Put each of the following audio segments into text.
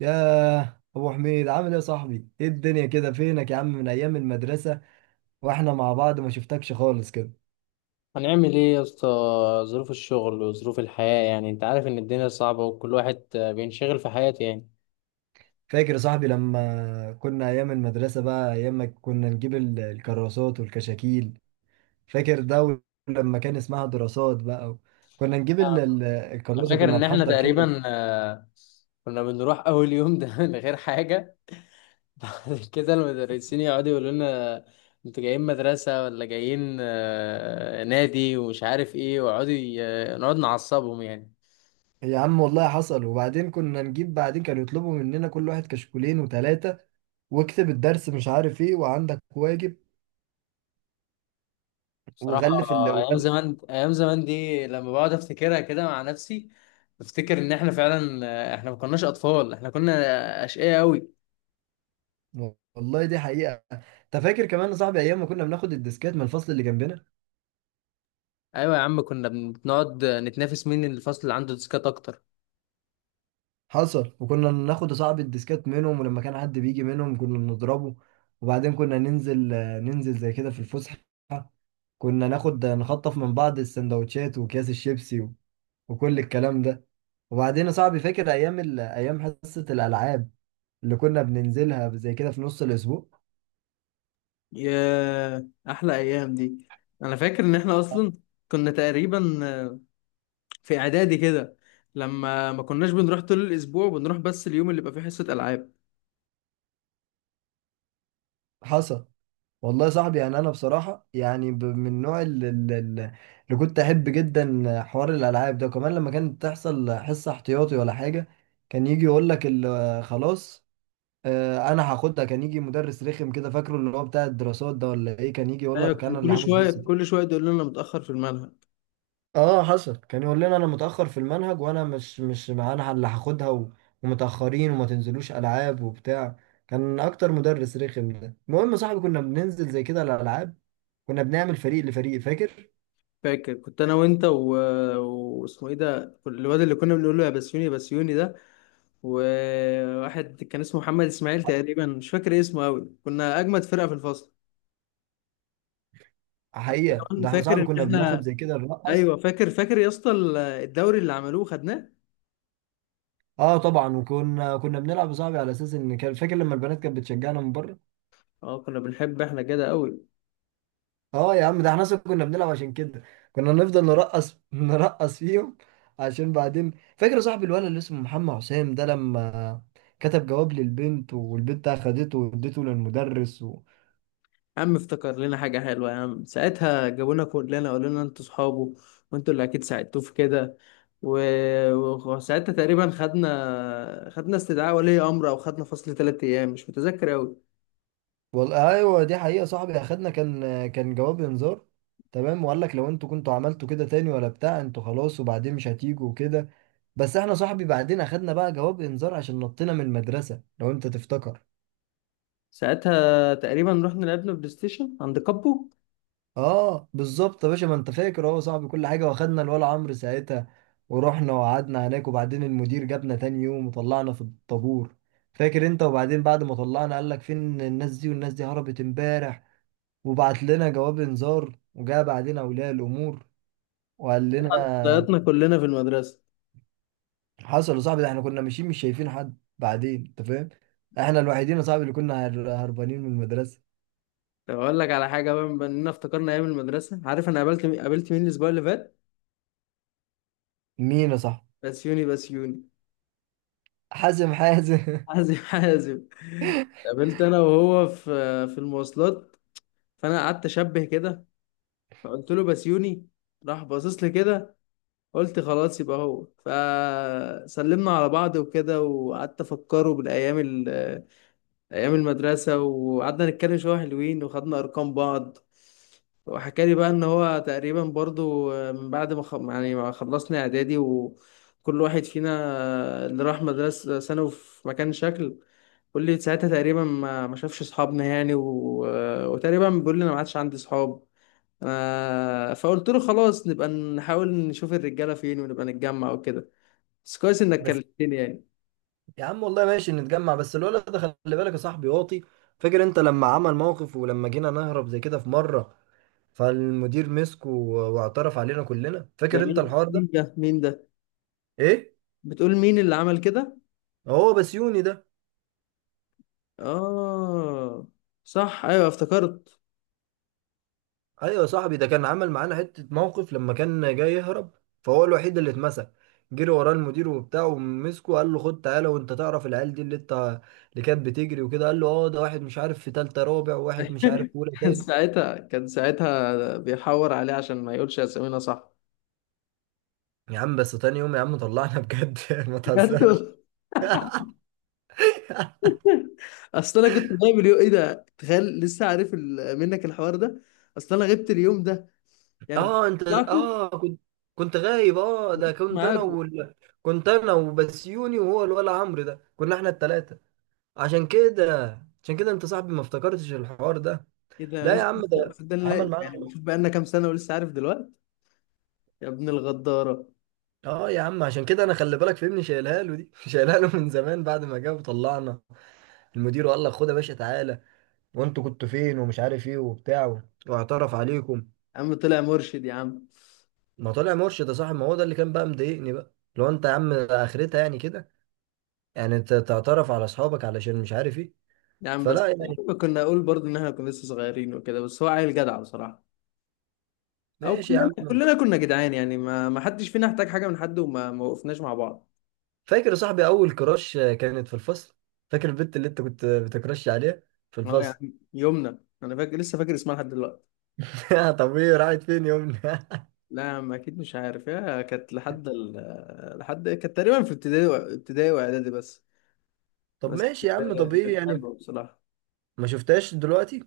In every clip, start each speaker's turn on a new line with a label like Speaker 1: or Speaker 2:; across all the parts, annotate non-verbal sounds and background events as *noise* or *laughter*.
Speaker 1: ياه، ابو حميد عامل ايه يا صاحبي؟ ايه الدنيا كده؟ فينك يا عم من ايام المدرسه واحنا مع بعض؟ ما شفتكش خالص كده.
Speaker 2: هنعمل ايه يا اسطى؟ ظروف الشغل وظروف الحياة، يعني انت عارف ان الدنيا صعبة، وكل واحد بينشغل في حياته يعني.
Speaker 1: فاكر يا صاحبي لما كنا ايام المدرسه بقى، ايام ما كنا نجيب الكراسات والكشاكيل؟ فاكر ده؟ لما كان اسمها دراسات بقى، كنا نجيب
Speaker 2: انا
Speaker 1: الكراسه،
Speaker 2: فاكر
Speaker 1: كنا
Speaker 2: ان احنا
Speaker 1: نحضر كده.
Speaker 2: تقريبا كنا بنروح اول يوم ده *laughs* من غير حاجة. *laughs* بعد كده المدرسين يقعدوا يقولوا لنا انتوا جايين مدرسة ولا جايين نادي، ومش عارف ايه، ويقعدوا نقعد نعصبهم يعني.
Speaker 1: يا عم والله حصل. وبعدين كنا نجيب، بعدين كانوا يطلبوا مننا كل واحد كشكولين وثلاثه، واكتب الدرس مش عارف ايه وعندك واجب
Speaker 2: بصراحة، أيام
Speaker 1: وغلف.
Speaker 2: زمان، أيام زمان دي لما بقعد أفتكرها كده مع نفسي بفتكر إن إحنا فعلا إحنا ما كناش أطفال، إحنا كنا أشقياء أوي.
Speaker 1: والله دي حقيقه. انت فاكر كمان يا صاحبي ايام ما كنا بناخد الديسكات من الفصل اللي جنبنا؟
Speaker 2: أيوة يا عم، كنا بنقعد نتنافس مين الفصل اللي عنده ديسكات أكتر.
Speaker 1: حصل، وكنا ناخد يا صاحبي الديسكات منهم، ولما كان حد بيجي منهم كنا نضربه. وبعدين كنا ننزل ننزل زي كده في الفسحه، كنا ناخد نخطف من بعض السندوتشات واكياس الشيبسي وكل الكلام ده. وبعدين يا صاحبي فاكر ايام حصه الالعاب اللي كنا بننزلها زي كده في نص الاسبوع؟
Speaker 2: يا احلى ايام دي! انا فاكر ان احنا اصلا كنا تقريبا في اعدادي كده، لما ما كناش بنروح طول الاسبوع، بنروح بس اليوم اللي بيبقى فيه حصة العاب.
Speaker 1: حصل. والله يا صاحبي يعني انا بصراحه يعني، من النوع اللي كنت احب جدا حوار الالعاب ده. وكمان لما كانت تحصل حصه احتياطي ولا حاجه، كان يجي يقول لك خلاص، انا هاخدها. كان يجي مدرس رخم كده، فاكره اللي هو بتاع الدراسات ده ولا ايه؟ كان يجي يقول
Speaker 2: ايوه،
Speaker 1: لك
Speaker 2: كان
Speaker 1: انا اللي
Speaker 2: كل
Speaker 1: هاخد
Speaker 2: شوية
Speaker 1: حصه.
Speaker 2: كل شوية يقول لنا متأخر في المنهج.
Speaker 1: اه حصل. كان يقول لنا انا متاخر في المنهج وانا مش مع، انا اللي هاخدها ومتاخرين، وما تنزلوش العاب وبتاع. كان اكتر مدرس رخم ده. المهم يا صاحبي كنا بننزل زي كده الالعاب، كنا بنعمل فريق لفريق، فاكر؟
Speaker 2: فاكر كنت انا وانت واسمه ايه ده الواد اللي كنا بنقول له يا بسيوني يا بسيوني ده، وواحد كان اسمه محمد اسماعيل تقريبا، مش فاكر إيه اسمه قوي، كنا اجمد فرقه في الفصل. حتى
Speaker 1: حقيقة
Speaker 2: كمان
Speaker 1: ده احنا
Speaker 2: فاكر
Speaker 1: صاحبي
Speaker 2: ان
Speaker 1: كنا بناخد
Speaker 2: احنا،
Speaker 1: زي كده نرقص.
Speaker 2: ايوه فاكر يا اسطى الدوري اللي عملوه خدناه.
Speaker 1: اه طبعا، وكنا بنلعب يا صاحبي على اساس ان، كان فاكر لما البنات كانت بتشجعنا من بره؟
Speaker 2: اه، كنا بنحب احنا كده قوي.
Speaker 1: اه يا عم ده احنا اصلا كنا بنلعب عشان كده، كنا نفضل نرقص نرقص فيهم، عشان بعدين. فاكر يا صاحبي الولد اللي اسمه محمد حسام ده لما كتب جواب للبنت والبنت اخدته واديته للمدرس؟
Speaker 2: يا عم، افتكر لنا حاجة حلوة يا عم، ساعتها جابونا كلنا قالوا لنا انتوا صحابه، وانتوا اللي اكيد ساعدتوه في كده و- وساعتها تقريبا خدنا استدعاء ولي امر، او خدنا فصل 3 ايام، مش متذكر اوي.
Speaker 1: والله ايوه، دي حقيقه صاحبي. اخدنا كان، كان جواب انذار، تمام؟ وقال لك لو انتوا كنتوا عملتوا كده تاني ولا بتاع انتوا خلاص وبعدين مش هتيجوا وكده. بس احنا صاحبي بعدين اخدنا بقى جواب انذار عشان نطينا من المدرسه، لو انت تفتكر.
Speaker 2: ساعتها تقريبا رحنا لعبنا بلاي ستيشن عند كابو.
Speaker 1: اه بالظبط يا باشا، ما انت فاكر اهو صاحبي كل حاجه. واخدنا الولا عمرو ساعتها ورحنا وقعدنا هناك، وبعدين المدير جابنا تاني يوم وطلعنا في الطابور، فاكر انت؟ وبعدين بعد ما طلعنا قال لك فين الناس دي، والناس دي هربت امبارح وبعت لنا جواب انذار، وجاء بعدين اولياء الامور وقال لنا.
Speaker 2: ضيعتنا كلنا في المدرسة.
Speaker 1: حصل يا صاحبي. ده احنا كنا ماشيين مش شايفين حد بعدين، انت فاهم؟ احنا الوحيدين يا صاحبي اللي كنا هربانين من المدرسه.
Speaker 2: طب اقول لك على حاجة بقى، بما اننا افتكرنا ايام المدرسة، عارف انا قابلت مين؟ قابلت مين الاسبوع اللي فات؟
Speaker 1: مين يا صاحبي؟
Speaker 2: بسيوني، بسيوني.
Speaker 1: حازم حازم.
Speaker 2: حازم، حازم. *laughs* قابلت انا وهو في المواصلات. فانا قعدت اشبه كده، فقلت له بسيوني، راح باصص لي كده، قلت خلاص يبقى هو، فسلمنا على بعض وكده، وقعدت افكره بالايام ايام المدرسه، وقعدنا نتكلم شويه حلوين، وخدنا ارقام بعض. وحكى لي بقى ان هو تقريبا برضو من بعد ما خ... يعني ما خلصنا اعدادي، وكل واحد فينا اللي راح مدرسه ثانوي في مكان شكل، بيقول لي ساعتها تقريبا ما شافش اصحابنا يعني وتقريبا بيقول لي انا ما عادش عندي اصحاب. فقلت له خلاص، نبقى نحاول نشوف الرجاله فين ونبقى نتجمع وكده، بس كويس انك
Speaker 1: *laughs* بس
Speaker 2: كلمتني يعني.
Speaker 1: يا عم والله ماشي نتجمع، بس الولد ده خلي بالك يا صاحبي واطي. فاكر انت لما عمل موقف، ولما جينا نهرب زي كده في مره، فالمدير مسكه واعترف علينا كلنا،
Speaker 2: ده
Speaker 1: فاكر انت
Speaker 2: مين
Speaker 1: الحوار
Speaker 2: مين
Speaker 1: ده؟
Speaker 2: ده مين ده؟
Speaker 1: ايه؟
Speaker 2: بتقول مين اللي عمل كده؟
Speaker 1: هو بسيوني ده.
Speaker 2: اه، صح، ايوه افتكرت.
Speaker 1: ايوه يا صاحبي، ده كان عمل معانا حته موقف لما كان جاي يهرب، فهو الوحيد اللي اتمسك. جري وراه المدير وبتاع ومسكه، قال له خد تعالى، وانت تعرف العيال دي اللي انت، اللي كانت بتجري وكده. قال له اه، ده واحد مش عارف في تالتة رابع، وواحد مش عارف في
Speaker 2: *laughs*
Speaker 1: اولى
Speaker 2: كان
Speaker 1: تاني.
Speaker 2: ساعتها كان ساعتها بيحور عليه عشان ما يقولش اسامينا، صح.
Speaker 1: يا عم بس تاني يوم يا عم طلعنا بجد، *laughs* ما
Speaker 2: بجد.
Speaker 1: تهزرش. *laughs*
Speaker 2: اصل انا كنت غايب اليوم، ايه ده، تخيل لسه عارف منك الحوار ده، اصل انا غبت اليوم ده يعني.
Speaker 1: اه انت،
Speaker 2: بطلعكوا
Speaker 1: اه كنت غايب، اه ده كنت انا
Speaker 2: معاكم.
Speaker 1: كنت انا وبسيوني، وهو الولا عمرو ده، كنا احنا التلاتة. عشان كده عشان كده انت صاحبي ما افتكرتش الحوار ده.
Speaker 2: ايه ده يا
Speaker 1: لا يا عم،
Speaker 2: اسطى،
Speaker 1: ده عمل
Speaker 2: صدقني
Speaker 1: معانا.
Speaker 2: يعني، شوف بقى لنا كام سنه ولسه عارف دلوقتي. يا ابن الغداره.
Speaker 1: اه يا عم، عشان كده انا خلي بالك فهمني شايلها له دي، *laughs* شايلها له من زمان بعد ما جه وطلعنا المدير وقال لك خد يا باشا تعالى، وانتوا كنتوا فين، ومش عارف ايه وبتاع، واعترف عليكم.
Speaker 2: يا عم طلع مرشد يا عم.
Speaker 1: ما طلع مرشد يا صاحبي، ما هو ده اللي كان بقى مضايقني بقى، لو انت يا عم اخرتها يعني كده، يعني انت تعترف على اصحابك علشان مش عارف ايه،
Speaker 2: يا عم
Speaker 1: فلا
Speaker 2: بس،
Speaker 1: يعني.
Speaker 2: كنا اقول برضو ان احنا كنا لسه صغيرين وكده، بس هو عيل جدع بصراحه. او
Speaker 1: ماشي يا
Speaker 2: كلنا
Speaker 1: عم.
Speaker 2: كلنا كنا جدعان يعني، ما حدش فينا احتاج حاجه من حد، وما ما وقفناش مع بعض.
Speaker 1: فاكر يا صاحبي اول كراش كانت في الفصل؟ فاكر البنت اللي انت كنت بتكراش عليها في
Speaker 2: اه يا
Speaker 1: الفصل؟
Speaker 2: عم، يومنا، انا فاكر لسه فاكر اسمها لحد دلوقتي.
Speaker 1: *laughs* طب ايه، راحت فين يومنا؟
Speaker 2: لا يا عم، اكيد مش عارف، يا كانت لحد كانت تقريبا في ابتدائي ابتدائي واعدادي بس.
Speaker 1: طب
Speaker 2: بس
Speaker 1: ماشي يا عم، طب ايه
Speaker 2: كانت
Speaker 1: يعني؟
Speaker 2: حلوه بصراحه.
Speaker 1: ما شفتهاش دلوقتي.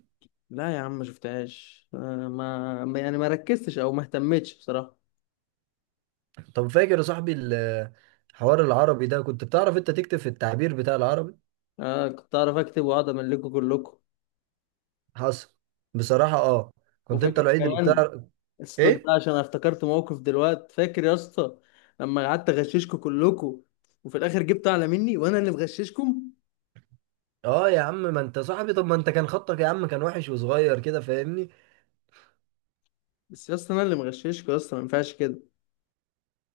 Speaker 2: لا يا عم ما شفتهاش يعني ما ركزتش او ما اهتمتش بصراحه.
Speaker 1: طب فاكر يا صاحبي حوار العربي ده؟ كنت بتعرف انت تكتب في التعبير بتاع العربي.
Speaker 2: آه، كنت اعرف اكتب واقعد املكه كلكم.
Speaker 1: حصل. بصراحة اه، كنت انت
Speaker 2: وفاكر
Speaker 1: الوحيد اللي
Speaker 2: كمان،
Speaker 1: بتعرف.
Speaker 2: اسكت
Speaker 1: ايه؟
Speaker 2: بقى عشان أنا افتكرت موقف دلوقتي، فاكر يا اسطى لما قعدت اغششكم كلكم، وفي الاخر جبت اعلى مني وانا اللي مغششكم؟
Speaker 1: اه يا عم، ما انت صاحبي، طب ما انت كان خطك يا عم كان وحش وصغير كده، فاهمني؟
Speaker 2: بس يا اسطى، انا اللي مغششكم يا اسطى، ما ينفعش كده.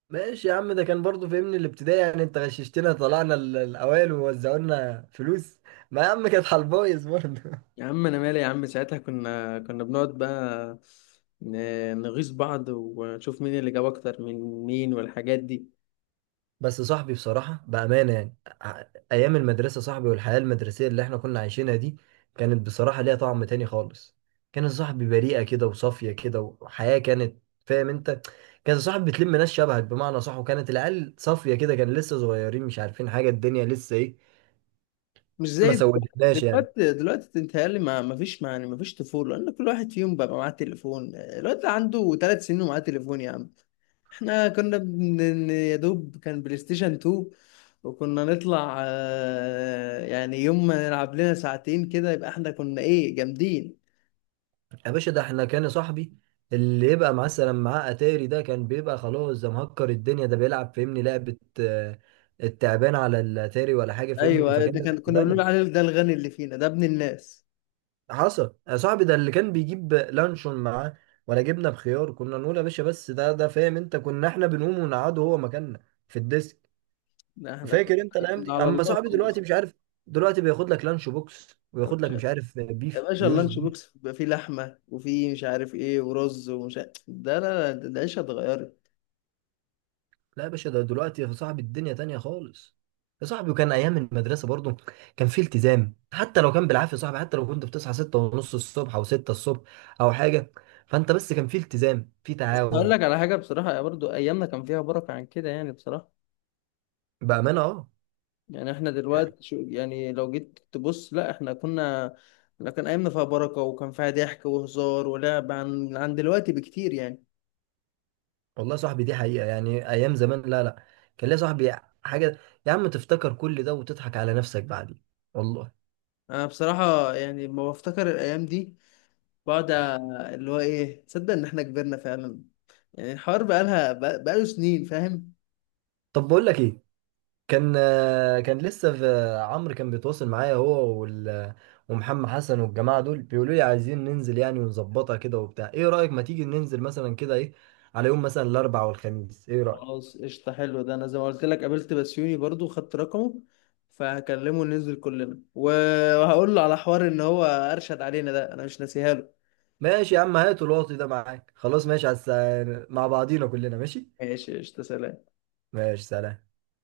Speaker 1: ماشي يا عم، ده كان برضو، فاهمني الابتدائي، يعني انت غششتنا طلعنا الاوائل ووزعولنا فلوس. ما يا عم كانت على البايظ برضه.
Speaker 2: يا عم انا مالي، يا عم ساعتها كنا بنقعد بقى نغيظ بعض، ونشوف مين اللي جاب اكتر من مين والحاجات دي.
Speaker 1: بس صاحبي بصراحة بأمانة يعني، ع- أيام المدرسة صاحبي، والحياة المدرسية اللي احنا كنا عايشينها دي، كانت بصراحة ليها طعم تاني خالص. كان صاحبي بريئة كده وصافية كده، وحياة كانت، فاهم انت؟ كان صاحبي بتلم ناس شبهك بمعنى صح، وكانت العيال صافية كده، كان لسه صغيرين مش عارفين حاجة الدنيا لسه ايه.
Speaker 2: مش
Speaker 1: ما
Speaker 2: زي دلوقتي.
Speaker 1: سودتناش يعني.
Speaker 2: دلوقتي بتهيألي ما فيش، يعني ما فيش طفولة، لأن كل واحد فيهم بقى معاه تليفون، الواد ده عنده 3 سنين ومعاه تليفون يا عم. احنا كنا يا دوب كان بلاي ستيشن 2، وكنا نطلع يعني يوم ما نلعب لنا ساعتين كده يبقى احنا كنا ايه، جامدين.
Speaker 1: يا باشا ده احنا كان صاحبي، اللي يبقى مثلا معاه اتاري ده كان بيبقى خلاص ده مهكر الدنيا، ده بيلعب فاهمني لعبة التعبان على الاتاري ولا حاجة،
Speaker 2: ايوه،
Speaker 1: فاهمني؟
Speaker 2: أيوة،
Speaker 1: فكان
Speaker 2: ده
Speaker 1: ده في
Speaker 2: كان،
Speaker 1: حتة
Speaker 2: كنا بنقول
Speaker 1: تانية.
Speaker 2: عليه ده الغني اللي فينا، ده ابن الناس.
Speaker 1: حصل يا صاحبي، ده اللي كان بيجيب لانشون معاه ولا جبنه بخيار، كنا نقول يا باشا. بس ده فاهم انت، كنا احنا بنقوم ونقعده هو مكاننا في الديسك،
Speaker 2: احنا
Speaker 1: فاكر انت
Speaker 2: كنا
Speaker 1: الايام
Speaker 2: كنا
Speaker 1: دي؟
Speaker 2: على
Speaker 1: اما
Speaker 2: الله
Speaker 1: صاحبي دلوقتي
Speaker 2: خالص.
Speaker 1: مش عارف، دلوقتي بياخد لك لانش بوكس وياخد لك مش عارف
Speaker 2: يا
Speaker 1: بيف
Speaker 2: باشا،
Speaker 1: ويورز
Speaker 2: اللانش
Speaker 1: بيف.
Speaker 2: بوكس بيبقى فيه لحمة وفيه مش عارف ايه ورز ومش عارف ده، لا لا، ده العيشة اتغيرت.
Speaker 1: لا يا باشا، ده دلوقتي يا صاحبي الدنيا تانية خالص. يا صاحبي وكان ايام المدرسه برضو كان في التزام، حتى لو كان بالعافيه يا صاحبي، حتى لو كنت بتصحى ستة ونص الصبح او ستة الصبح او حاجه، فانت بس كان في التزام، في
Speaker 2: بس هقول
Speaker 1: تعاون.
Speaker 2: لك على حاجة بصراحة، يا برضو أيامنا كان فيها بركة عن كده يعني، بصراحة.
Speaker 1: بامانه اه.
Speaker 2: يعني احنا دلوقتي، شو يعني لو جيت تبص، لا احنا كنا، لا كان أيامنا فيها بركة، وكان فيها ضحك وهزار ولعب عن دلوقتي بكتير يعني.
Speaker 1: والله يا صاحبي دي حقيقة، يعني أيام زمان، لا لا، كان ليا صاحبي حاجة. يا عم تفتكر كل ده وتضحك على نفسك بعدين، والله.
Speaker 2: أنا بصراحة يعني لما بفتكر الأيام دي بقعد، اللي هو ايه، تصدق إن احنا كبرنا فعلا؟ يعني الحوار بقالها، بقاله سنين، فاهم.
Speaker 1: طب بقول لك إيه، كان، كان لسه في عمرو كان بيتواصل معايا هو ومحمد حسن والجماعة دول، بيقولوا لي عايزين ننزل يعني ونظبطها كده وبتاع، إيه رأيك؟ ما تيجي ننزل مثلا كده، إيه على يوم مثلا الأربع والخميس، إيه رأيك؟
Speaker 2: خلاص قشطة، حلو ده. أنا زي ما قلت لك قابلت بسيوني برضو، خدت رقمه، فهكلمه ننزل كلنا، وهقول له على حوار إن هو أرشد علينا، ده أنا مش ناسيها له.
Speaker 1: ماشي يا عم، هات الواطي ده معاك خلاص، ماشي مع بعضينا كلنا ماشي.
Speaker 2: ماشي قشطة، سلام.
Speaker 1: ماشي سلام.